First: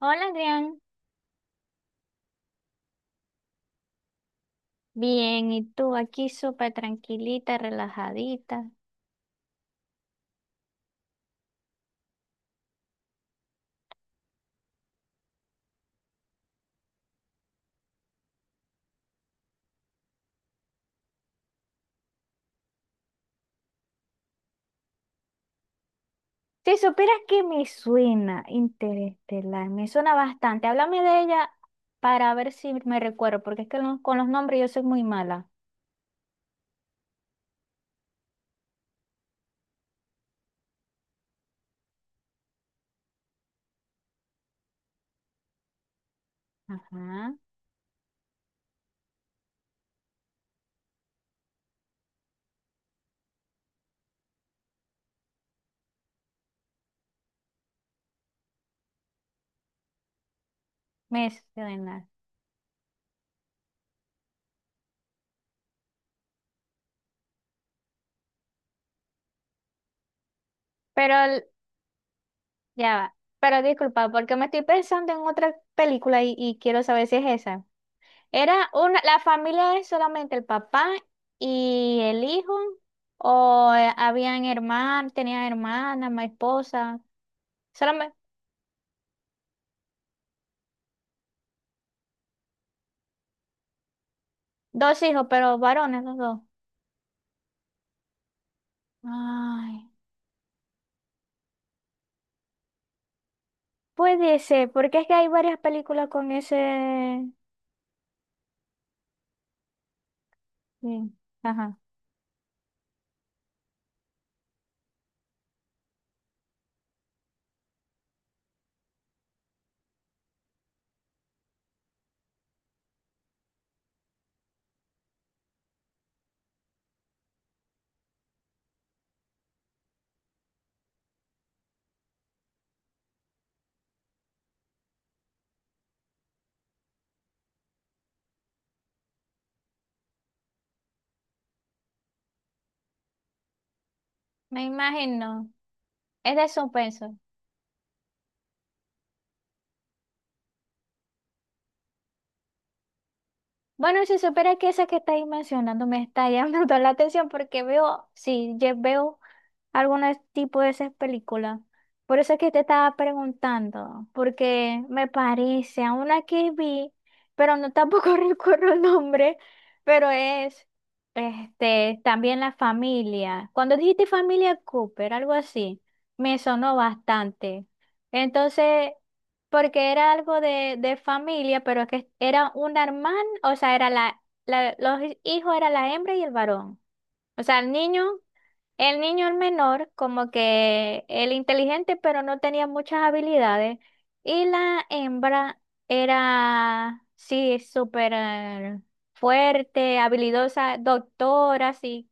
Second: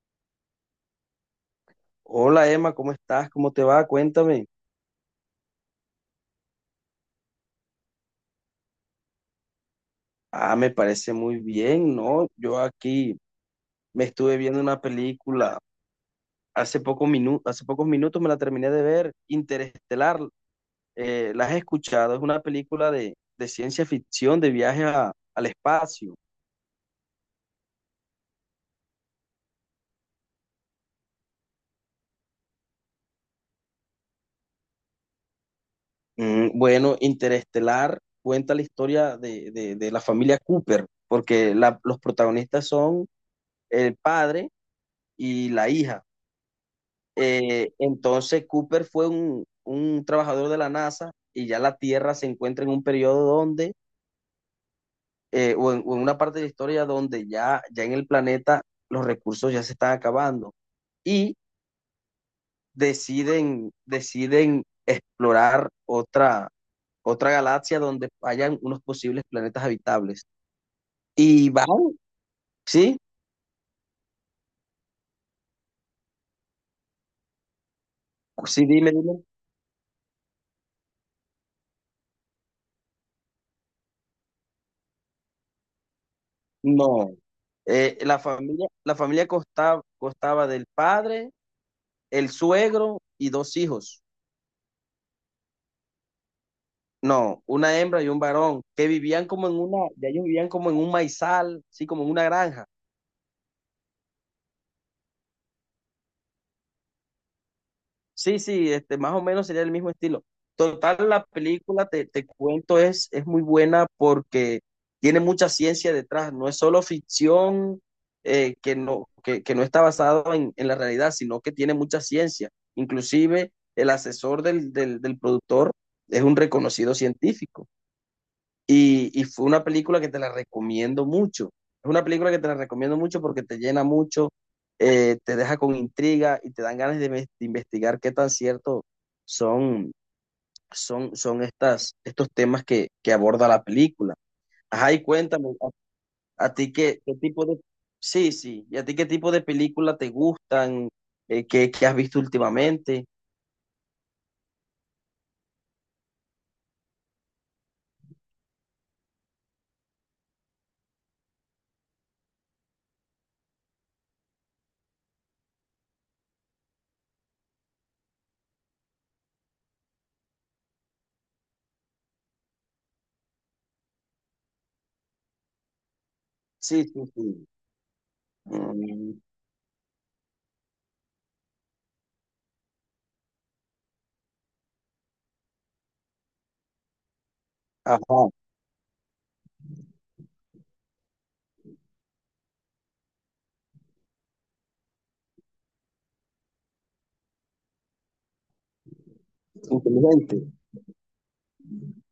Hola, Adrián. Hola Emma, ¿cómo estás? ¿Cómo te va? Cuéntame. Bien, ¿y tú aquí súper tranquilita, relajadita? Ah, me parece muy bien, ¿no? Yo aquí me estuve viendo una película hace poco hace pocos minutos me la terminé de ver, Interestelar. ¿La has escuchado? Es una película de ciencia ficción, de al espacio. Si supieras que me suena Interestelar, me suena bastante. Háblame de ella para ver si me recuerdo, porque es que con los nombres yo soy muy mala. Mm, bueno, Interestelar cuenta la historia de la familia Cooper, porque los protagonistas son el padre y la hija. Ajá, Entonces Cooper fue un trabajador de la NASA y ya la Tierra se encuentra en un periodo o en una parte de la historia donde ya en el planeta los recursos ya se están acabando me y suena. Deciden explorar otra galaxia donde hayan unos posibles planetas habitables. Pero Y van, ya ¿sí? va. Pero disculpa, porque me estoy pensando en otra película y quiero saber si es esa. Sí, Era una, la dime. familia es solamente el papá y el hijo, o habían hermanos, tenían hermana, mi esposa, No. Solamente La familia constaba del padre, el suegro y dos hijos. dos hijos, pero varones los dos. No, una hembra y un varón, que vivían como en una, Ay, ya ellos vivían como en un maizal, sí, como en una granja. puede ser, porque es que hay varias películas con ese. Sí, sí, este, más o menos sería el mismo estilo. Total, Sí, la ajá, película, te cuento, es muy buena porque tiene mucha ciencia detrás, no es solo ficción que no está basado la realidad, sino que tiene mucha ciencia. Inclusive el asesor del productor es un reconocido científico. Y fue una película que te la recomiendo mucho. Es una película que te la recomiendo mucho porque te llena mucho, te deja con intriga y te dan ganas de investigar qué tan cierto son, son estos temas que aborda la película. me Ajá, y imagino. cuéntame, Es de a ti qué, qué suspenso. tipo de... Sí, sí, ¿y a ti qué tipo de película te gustan? ¿Qué has visto últimamente? Bueno, si supiera que esa que estáis mencionando me está llamando la atención porque veo, sí, yo veo algunos tipo de esas películas. Por eso es que te estaba preguntando, porque me parece a una que vi, pero no tampoco recuerdo el nombre, pero es este también la familia. Cuando dijiste familia Cooper, algo así, me sonó Sí, sí, sí. bastante. Entonces, Mm, porque era algo de familia, pero que era una hermana, o sea, era los hijos era la hembra y el varón. O sea, el niño. ajá, El niño, el menor, como que el inteligente, pero no tenía muchas habilidades. Y la hembra era, sí, súper fuerte, inteligente. habilidosa, doctora, sí,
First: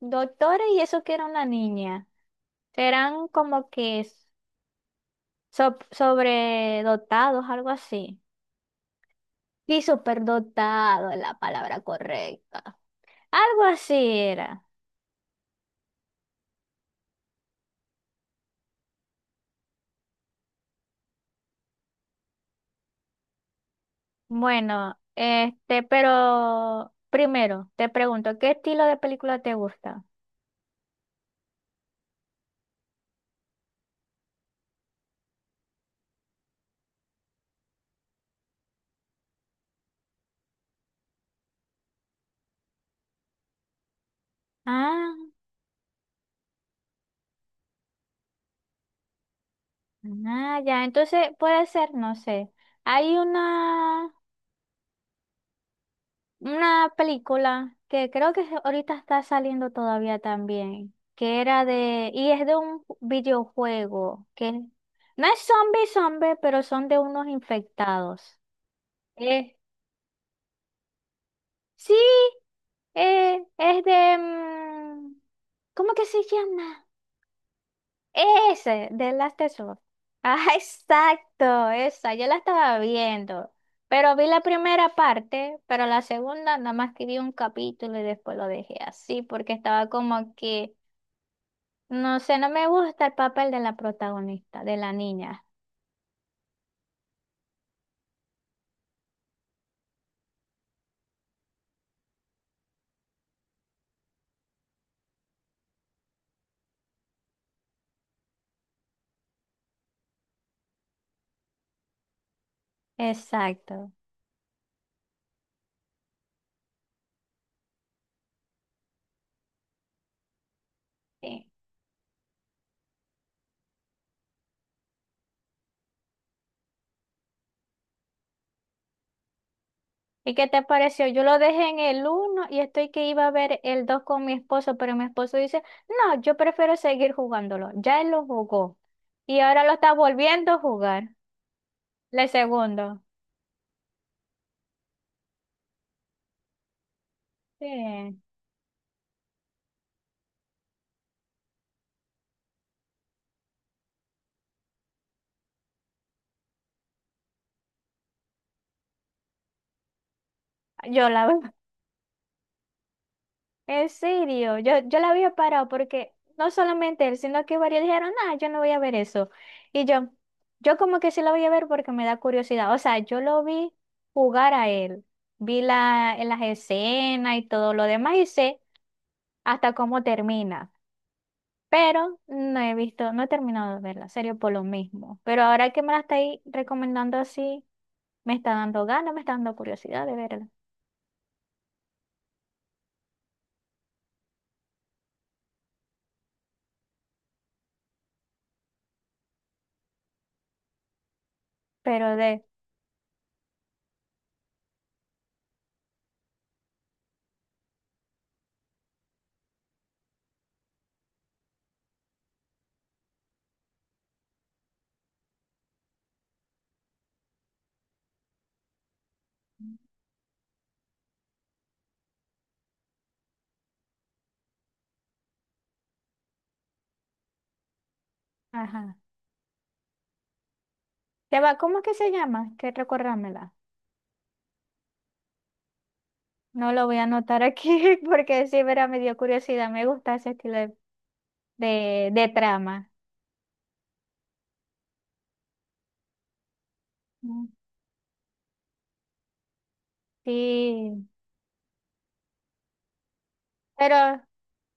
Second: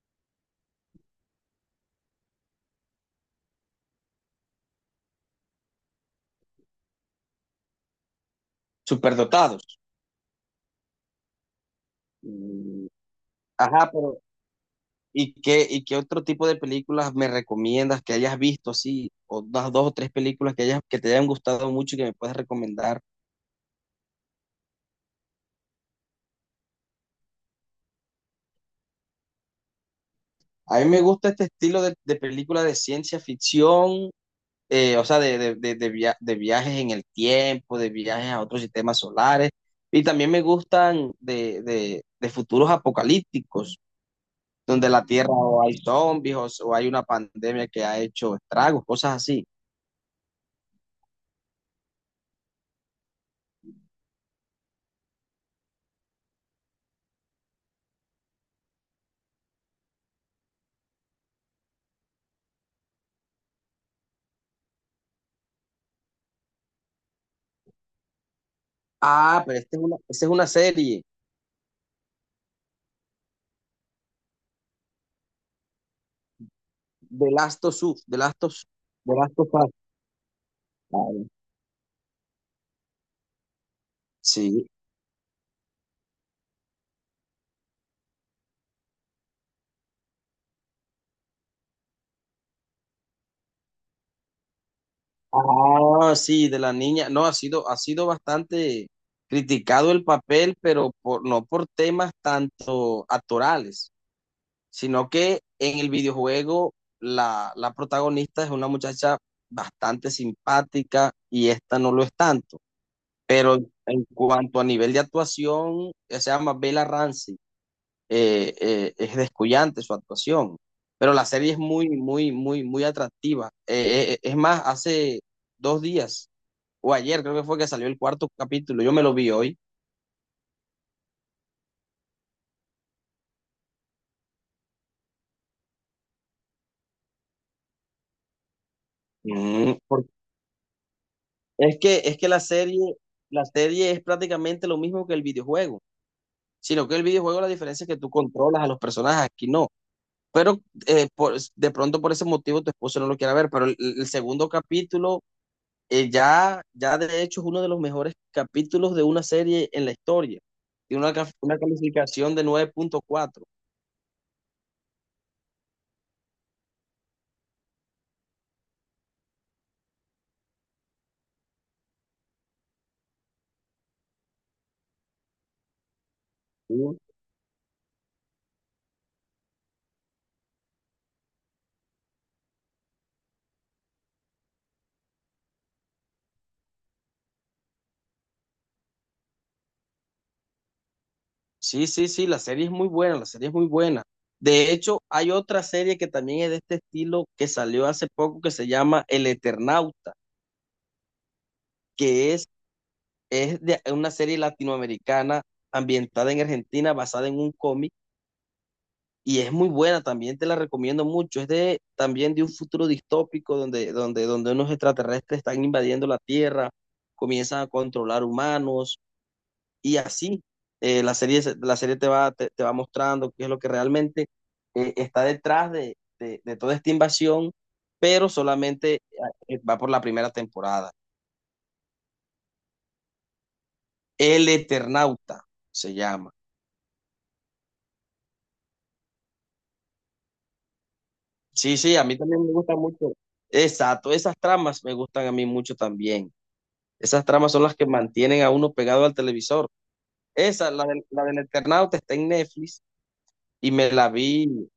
doctora, y eso que era una niña. Eran como que sobredotados, algo así. Superdotados. Sí, superdotado es la palabra correcta. Mm, Algo ajá, así pero era. ¿y qué, y qué otro tipo de películas me recomiendas que hayas visto así? O unas dos o tres películas que hayas, que te hayan gustado mucho y que me puedes recomendar. Bueno, pero primero te pregunto, ¿qué estilo de película te gusta? A mí me gusta este estilo de película de ciencia ficción, o sea, de viajes en el tiempo, de viajes a otros sistemas solares. Y también me gustan de futuros apocalípticos, donde la Tierra Ah, o hay zombies o hay una pandemia que ha hecho estragos, cosas así. ah, ya, entonces puede ser, no sé. Hay una película que creo que ahorita está saliendo todavía también, que era y es de un videojuego, que no es zombie zombie, pero son de unos infectados. Ah, Eh, pero esta es una serie. sí, es de, ¿cómo que se llama? The Last of Us, The Last of Us, Ese, de The Last Last of of Us. Us. Ah, Ah, exacto, esa, yo la estaba viendo. Pero vi la sí. primera parte, pero la segunda nada más que vi un capítulo y después lo dejé así, porque estaba como que, no sé, no me gusta el papel de la protagonista, de la niña. Ah, sí, de la niña. No, ha sido bastante criticado el papel, no por temas tanto actorales, sino que en el videojuego la protagonista es una muchacha bastante simpática y esta no lo es tanto. Pero Exacto. en cuanto a nivel de actuación, se llama Bella Ramsey. Es descuyante su actuación, pero la sí. serie es muy, muy, muy, muy atractiva. Es más, hace dos días o ayer creo que fue que salió el cuarto capítulo, yo me lo vi hoy. ¿Y qué te pareció? Yo lo dejé en el uno y estoy que iba a ver el dos con mi esposo, pero mi esposo dice, no, yo prefiero seguir jugándolo. Ya él lo jugó y ahora lo está Porque volviendo a jugar. Es La que segundo, la serie es prácticamente lo mismo que el videojuego, sino que el videojuego la sí. diferencia es que tú controlas a los personajes, aquí no. Pero de pronto por ese motivo tu esposo no lo quiere ver, pero el segundo capítulo ya de hecho es uno de los mejores capítulos de una serie en la historia. Tiene Yo la veo. una calificación de 9.4. En serio, yo la había parado porque no solamente él, sino que varios dijeron, ah, yo no voy a ver eso. Y yo como que sí la voy a ver porque me da curiosidad. O sea, yo lo vi jugar a él. Vi en las Uh, escenas y todo lo demás y sé hasta cómo termina. Pero no he visto, no he terminado de verla, en serio, por lo mismo. Pero ahora que me la estáis recomendando así, me está dando ganas, me está dando curiosidad de verla. sí, sí, sí, la serie es muy buena, la serie es muy buena. De hecho, hay otra serie que también es de este estilo que salió hace poco que se llama El Eternauta, Pero que de, es, es de una serie latinoamericana ambientada en Argentina, basada en un cómic y es muy buena, también te la recomiendo mucho. Es de también de un futuro distópico donde unos extraterrestres están invadiendo la Tierra, comienzan a controlar humanos y así. La serie te va, te va mostrando qué es lo que realmente está detrás toda esta invasión, pero ajá. solamente va por la primera temporada. Se va, ¿cómo es que se llama? Que recordámela. El Eternauta se llama. No lo voy a anotar aquí porque sí, verá, me dio curiosidad. Me gusta ese estilo de, Sí, sí, a de, mí de también me gusta trama. mucho. Exacto, esas tramas me gustan a mí mucho también. Esas Mm. tramas son las que mantienen a uno pegado al televisor. Esa, Sí, la del Eternauta, está en Netflix y me la pero, vi.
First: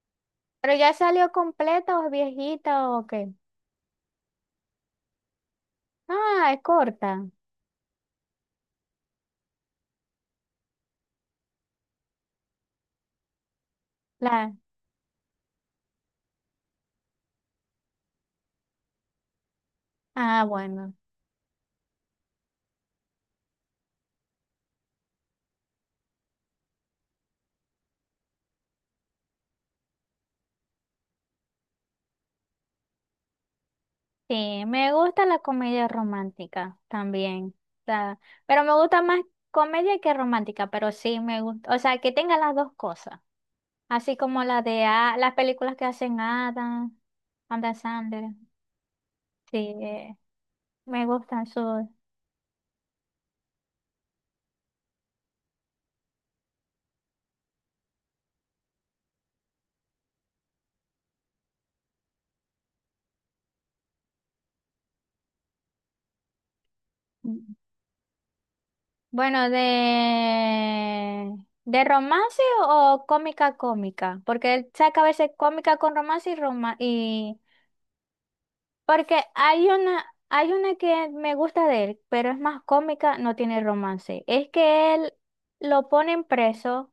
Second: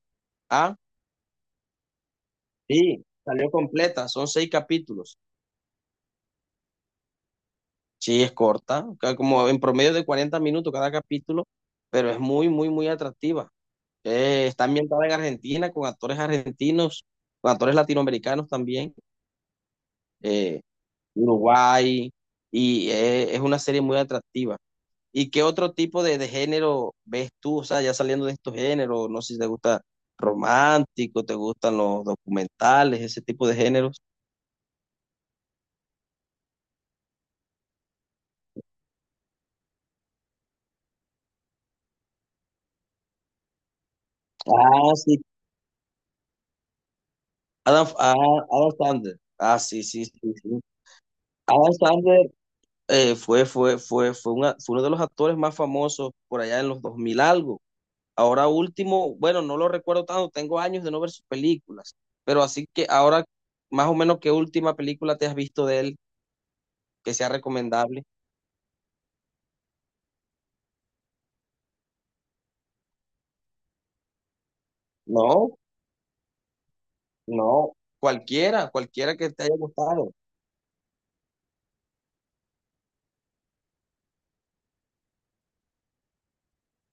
pero Ah, ya salió completa o es viejita sí, o qué. salió completa, son seis capítulos. Ah, es corta. Sí, es corta, como en promedio de 40 minutos cada capítulo, pero es muy, muy, muy atractiva. La, Está ambientada en Argentina con actores argentinos, con actores latinoamericanos también, ah, eh, bueno. Uruguay, y es una serie muy atractiva. ¿Y qué otro tipo de género ves tú? O sea, ya saliendo de estos géneros, no sé si te gusta romántico, te gustan los documentales, ese tipo de géneros. Sí, me gusta la comedia romántica también. O sea, pero me gusta más comedia que romántica, pero sí me gusta, o sea, que tenga las dos cosas. Así como la de Ah, sí. las películas que hacen Adam Adam, ah, Sandler. Adam Sandler. Sí, Ah, sí, sí, sí, sí. me gustan Adam sus. Sandler fue uno de los actores más famosos por allá en los 2000 algo. Ahora último, bueno, no lo recuerdo tanto, tengo años de no ver sus películas, pero así que ahora, más o menos, ¿qué última película te has visto de él que sea recomendable? Bueno, de romance o cómica cómica, porque él saca a veces No, cómica con romance y. no, cualquiera, cualquiera Porque que te haya hay una, gustado. hay una que me gusta de él, pero es más cómica, no tiene romance. Es que él lo ponen preso,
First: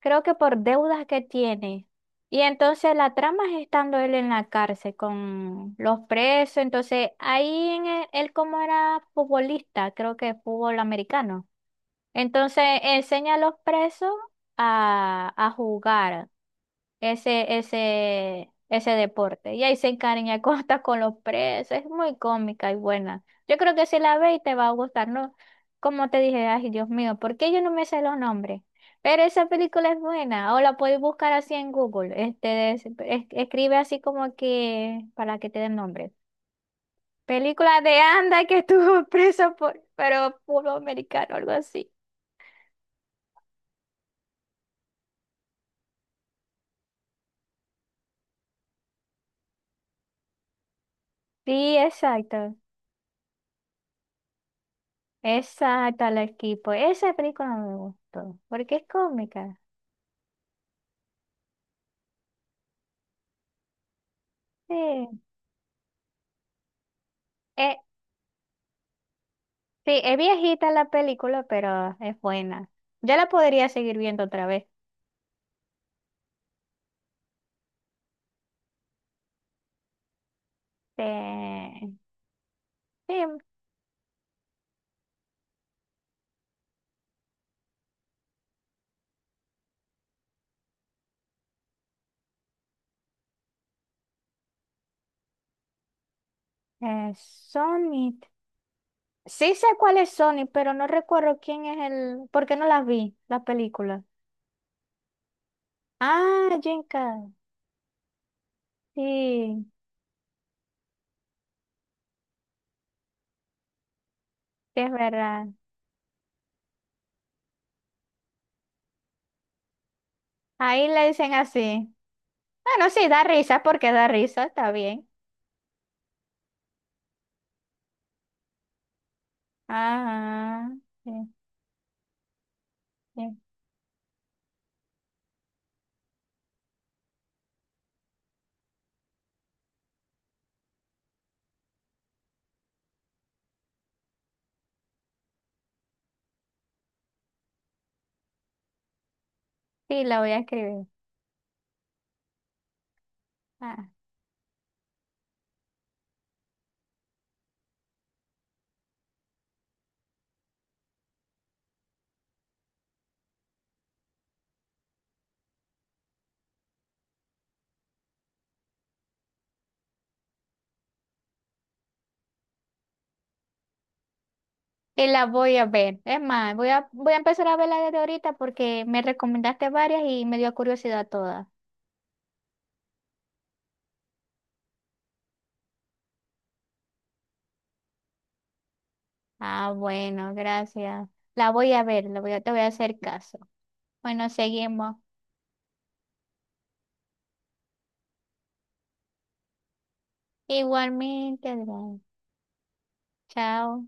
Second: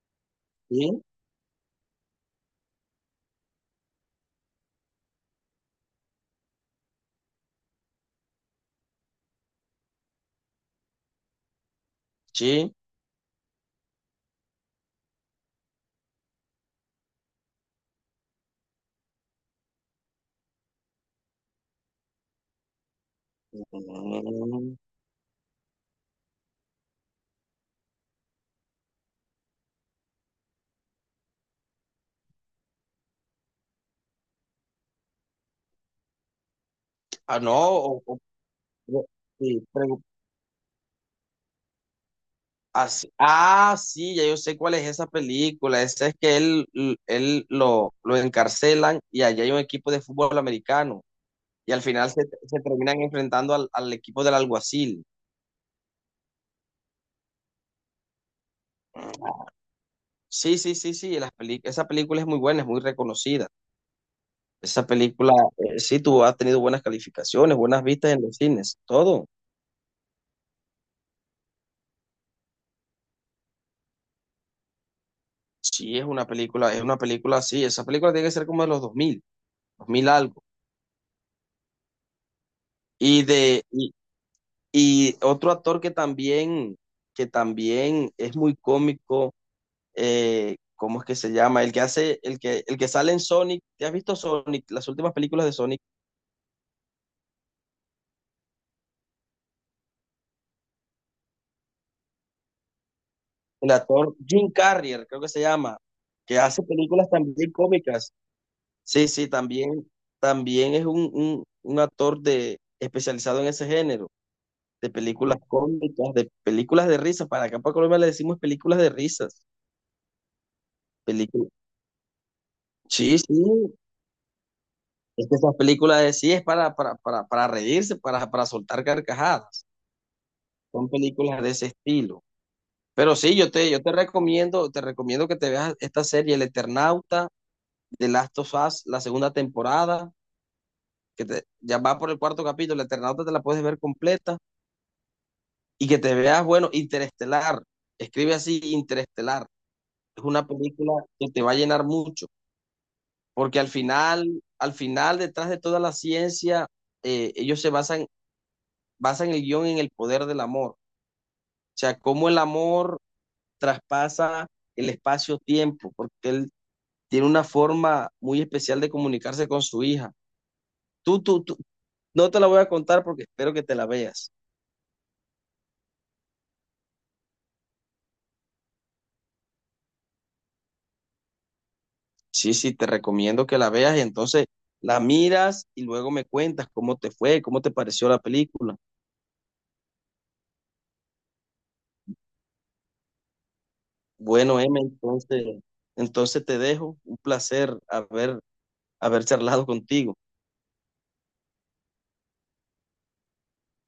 creo que por Sí, deudas que tiene. Y entonces la trama es estando él en la cárcel con los presos. Entonces ahí él como era futbolista, creo que fútbol americano. Entonces sí. enseña a los presos a jugar ese deporte. Y ahí se encariña hasta con los presos. Es muy cómica y buena. Yo creo que si la ves te va a Mm, gustar, ¿no? Como te dije, ay, Dios mío, ¿por qué yo no me sé los nombres? Pero esa película es buena, o la puedes buscar así en Google. Escribe así como que para que te den nombre. ah, no, Película de Anda que estuvo o- preso sí, por, pero puro americano, algo así. Ah, sí, ya yo sé cuál es esa película. Esa es que él, él lo encarcelan y allá hay un equipo de fútbol americano. Y Sí, al final exacto. se terminan enfrentando al equipo del alguacil. Exacto, al equipo. Esa película me gustó, porque es cómica. Sí, sí, sí, sí. Esa película es muy buena, es muy reconocida. Sí, Esa película, sí, tú has tenido buenas calificaciones, eh, buenas vistas en los cines, todo. sí, es viejita la película, pero es buena. Ya la podría seguir viendo otra vez. Sí, es una película así. Esa película tiene que ser como de los dos mil, dos mil algo. Sí, sí, Y de y, y otro actor que también es muy cómico, ¿cómo es que se llama? El que hace el que sale en Sonic. ¿Te has visto Sonic? Las últimas películas de Sonic. Sonic. Sí sé cuál es Sonic, pero no recuerdo quién es el. ¿Por qué no la vi, la El película? actor Jim Carrey, creo que se llama, que Ah, hace Jim películas Carrey. también cómicas. Sí, sí, Sí, también también es un actor de especializado en ese género. sí, es De películas verdad. cómicas, de películas de risas. Para acá para Colombia le decimos películas de risas. Ahí le dicen Películas. así. Bueno, sí, Sí, da sí. risa porque da risa, está bien. Es que esas películas de sí es para reírse, para soltar carcajadas. Ajá. Son sí. películas de ese estilo. Pero sí, Sí. Yo te recomiendo que te veas esta serie, El Eternauta, de Last of Us, la segunda temporada, que te, ya va por el cuarto capítulo, El Eternauta te la puedes ver completa, y que te veas, bueno, Interestelar, escribe así, Interestelar, Sí, la es voy a una escribir. película que te va a llenar mucho. Porque Ah, al final, detrás de toda la ciencia, eh, ellos se basan, basan el guión en el poder del amor. O sea, cómo el amor traspasa el espacio-tiempo, porque él tiene una forma muy especial de comunicarse con su hija. Tú no te la voy a contar porque espero que te la veas. y la voy a ver. Es más, voy a empezar a verla desde ahorita porque me recomendaste varias y me dio curiosidad todas. Sí, sí, te recomiendo que la veas y entonces la miras y luego me cuentas cómo te fue, cómo te pareció la película. Ah, bueno, gracias. La voy a ver, te voy a hacer caso. Bueno, Bueno, Emma, seguimos. entonces, entonces te dejo. Un placer haber charlado contigo. Igualmente, Adrián. Chao.